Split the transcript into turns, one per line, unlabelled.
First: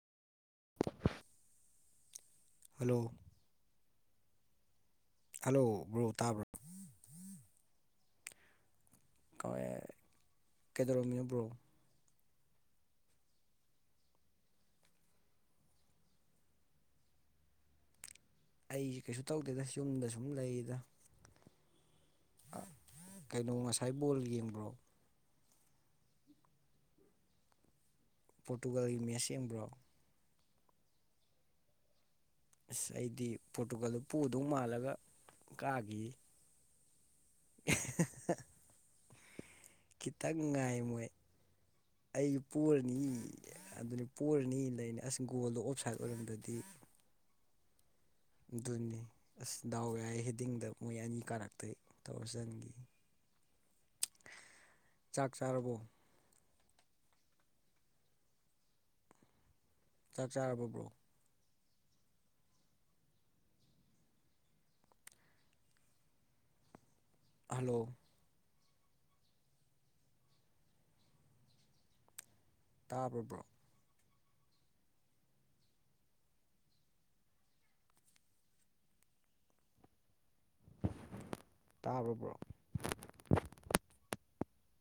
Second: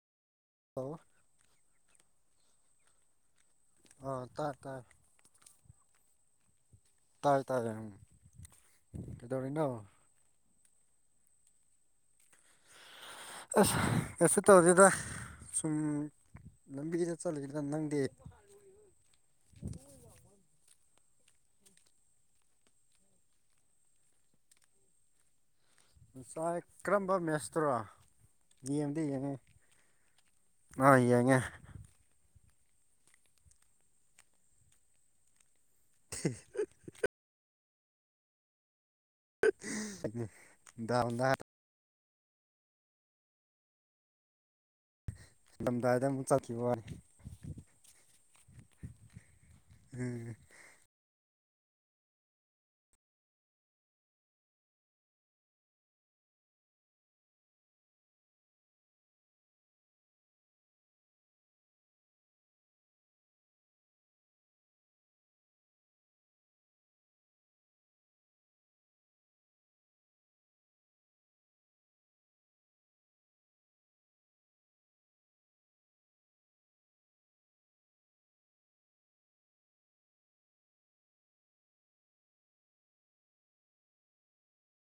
ꯍꯂ
ꯍꯂꯣ
ꯑ ꯇ ꯇꯥꯏ
ꯍꯜꯂꯣ ꯕ꯭ꯔꯣ ꯇꯥꯕ꯭ꯔꯣ
ꯇꯥꯏ ꯇꯥꯏꯌꯦ ꯎ ꯀꯗꯧꯅꯣ
ꯀꯦꯗꯣꯔꯣꯃꯤꯌꯣ ꯕ꯭ꯔꯣ
ꯑꯁ ꯀꯩꯁꯨ ꯇꯧꯔꯤꯗ ꯁꯨꯝ ꯂꯝꯕꯤꯗ ꯆꯠꯂꯗ ꯅꯪꯗꯤꯦ
ꯑꯩꯁꯦ ꯀꯩꯁꯨ ꯇꯧꯗꯦꯗ ꯌꯨꯝꯗ ꯁꯨꯝ ꯂꯩꯔꯤꯗ ꯀꯩꯅꯣ ꯉꯁꯥꯏ ꯕꯣꯜ ꯌꯦꯡꯕ꯭ꯔꯣ
ꯉꯁꯥꯏ ꯀꯔꯝꯕ ꯃꯦꯠꯁꯇꯔꯣ
ꯄꯣꯔꯇꯨꯒꯥꯜꯒꯤ ꯃꯦꯁꯡꯕ꯭ꯔꯣ
ꯑ ꯌꯥꯉꯦ
ꯑꯁ ꯑꯩꯗꯤ ꯄꯣꯔꯇꯨꯒꯜꯗꯨ ꯄꯨꯗꯧ ꯃꯥꯜꯂꯒ ꯀꯥꯈꯤ [inaudible] ꯀꯈꯤꯇ ꯉꯅꯨꯡ ꯉꯥꯏ ꯃꯣꯏ
ꯗꯥꯎꯟꯗ
ꯑꯩ ꯄꯔꯅꯤ ꯑꯗꯨꯅꯤ ꯄꯔꯅꯤ ꯂꯩꯅꯤ ꯑꯁ ꯒꯨꯒꯣꯜꯗꯣ ꯑꯣꯞꯁꯥꯏꯠ
ꯉꯝꯗꯥꯏꯗ ꯑꯃꯨꯛ
ꯑꯣꯏꯔꯝꯗ꯭ꯔꯗꯤ
ꯆꯠꯈꯤꯕ ꯋꯥꯅꯤ
ꯑꯗꯨꯅꯤ ꯑꯁ ꯗꯥꯎ ꯌꯥꯏ
ꯎꯝ
ꯍꯤꯗꯤꯡꯗ ꯃꯣꯏ ꯑꯅꯤ ꯀꯥꯔꯛ ꯇꯧꯁꯤꯟꯈꯤ ꯆꯥꯛ ꯆꯥꯔꯕꯣ ꯆꯥꯛ ꯆꯥꯔꯕꯔꯕ꯭ꯔꯣ ꯍꯂꯣ ꯇꯥꯕꯔꯕ꯭ꯔꯣ ꯇꯥꯔꯕ꯭ꯔꯣ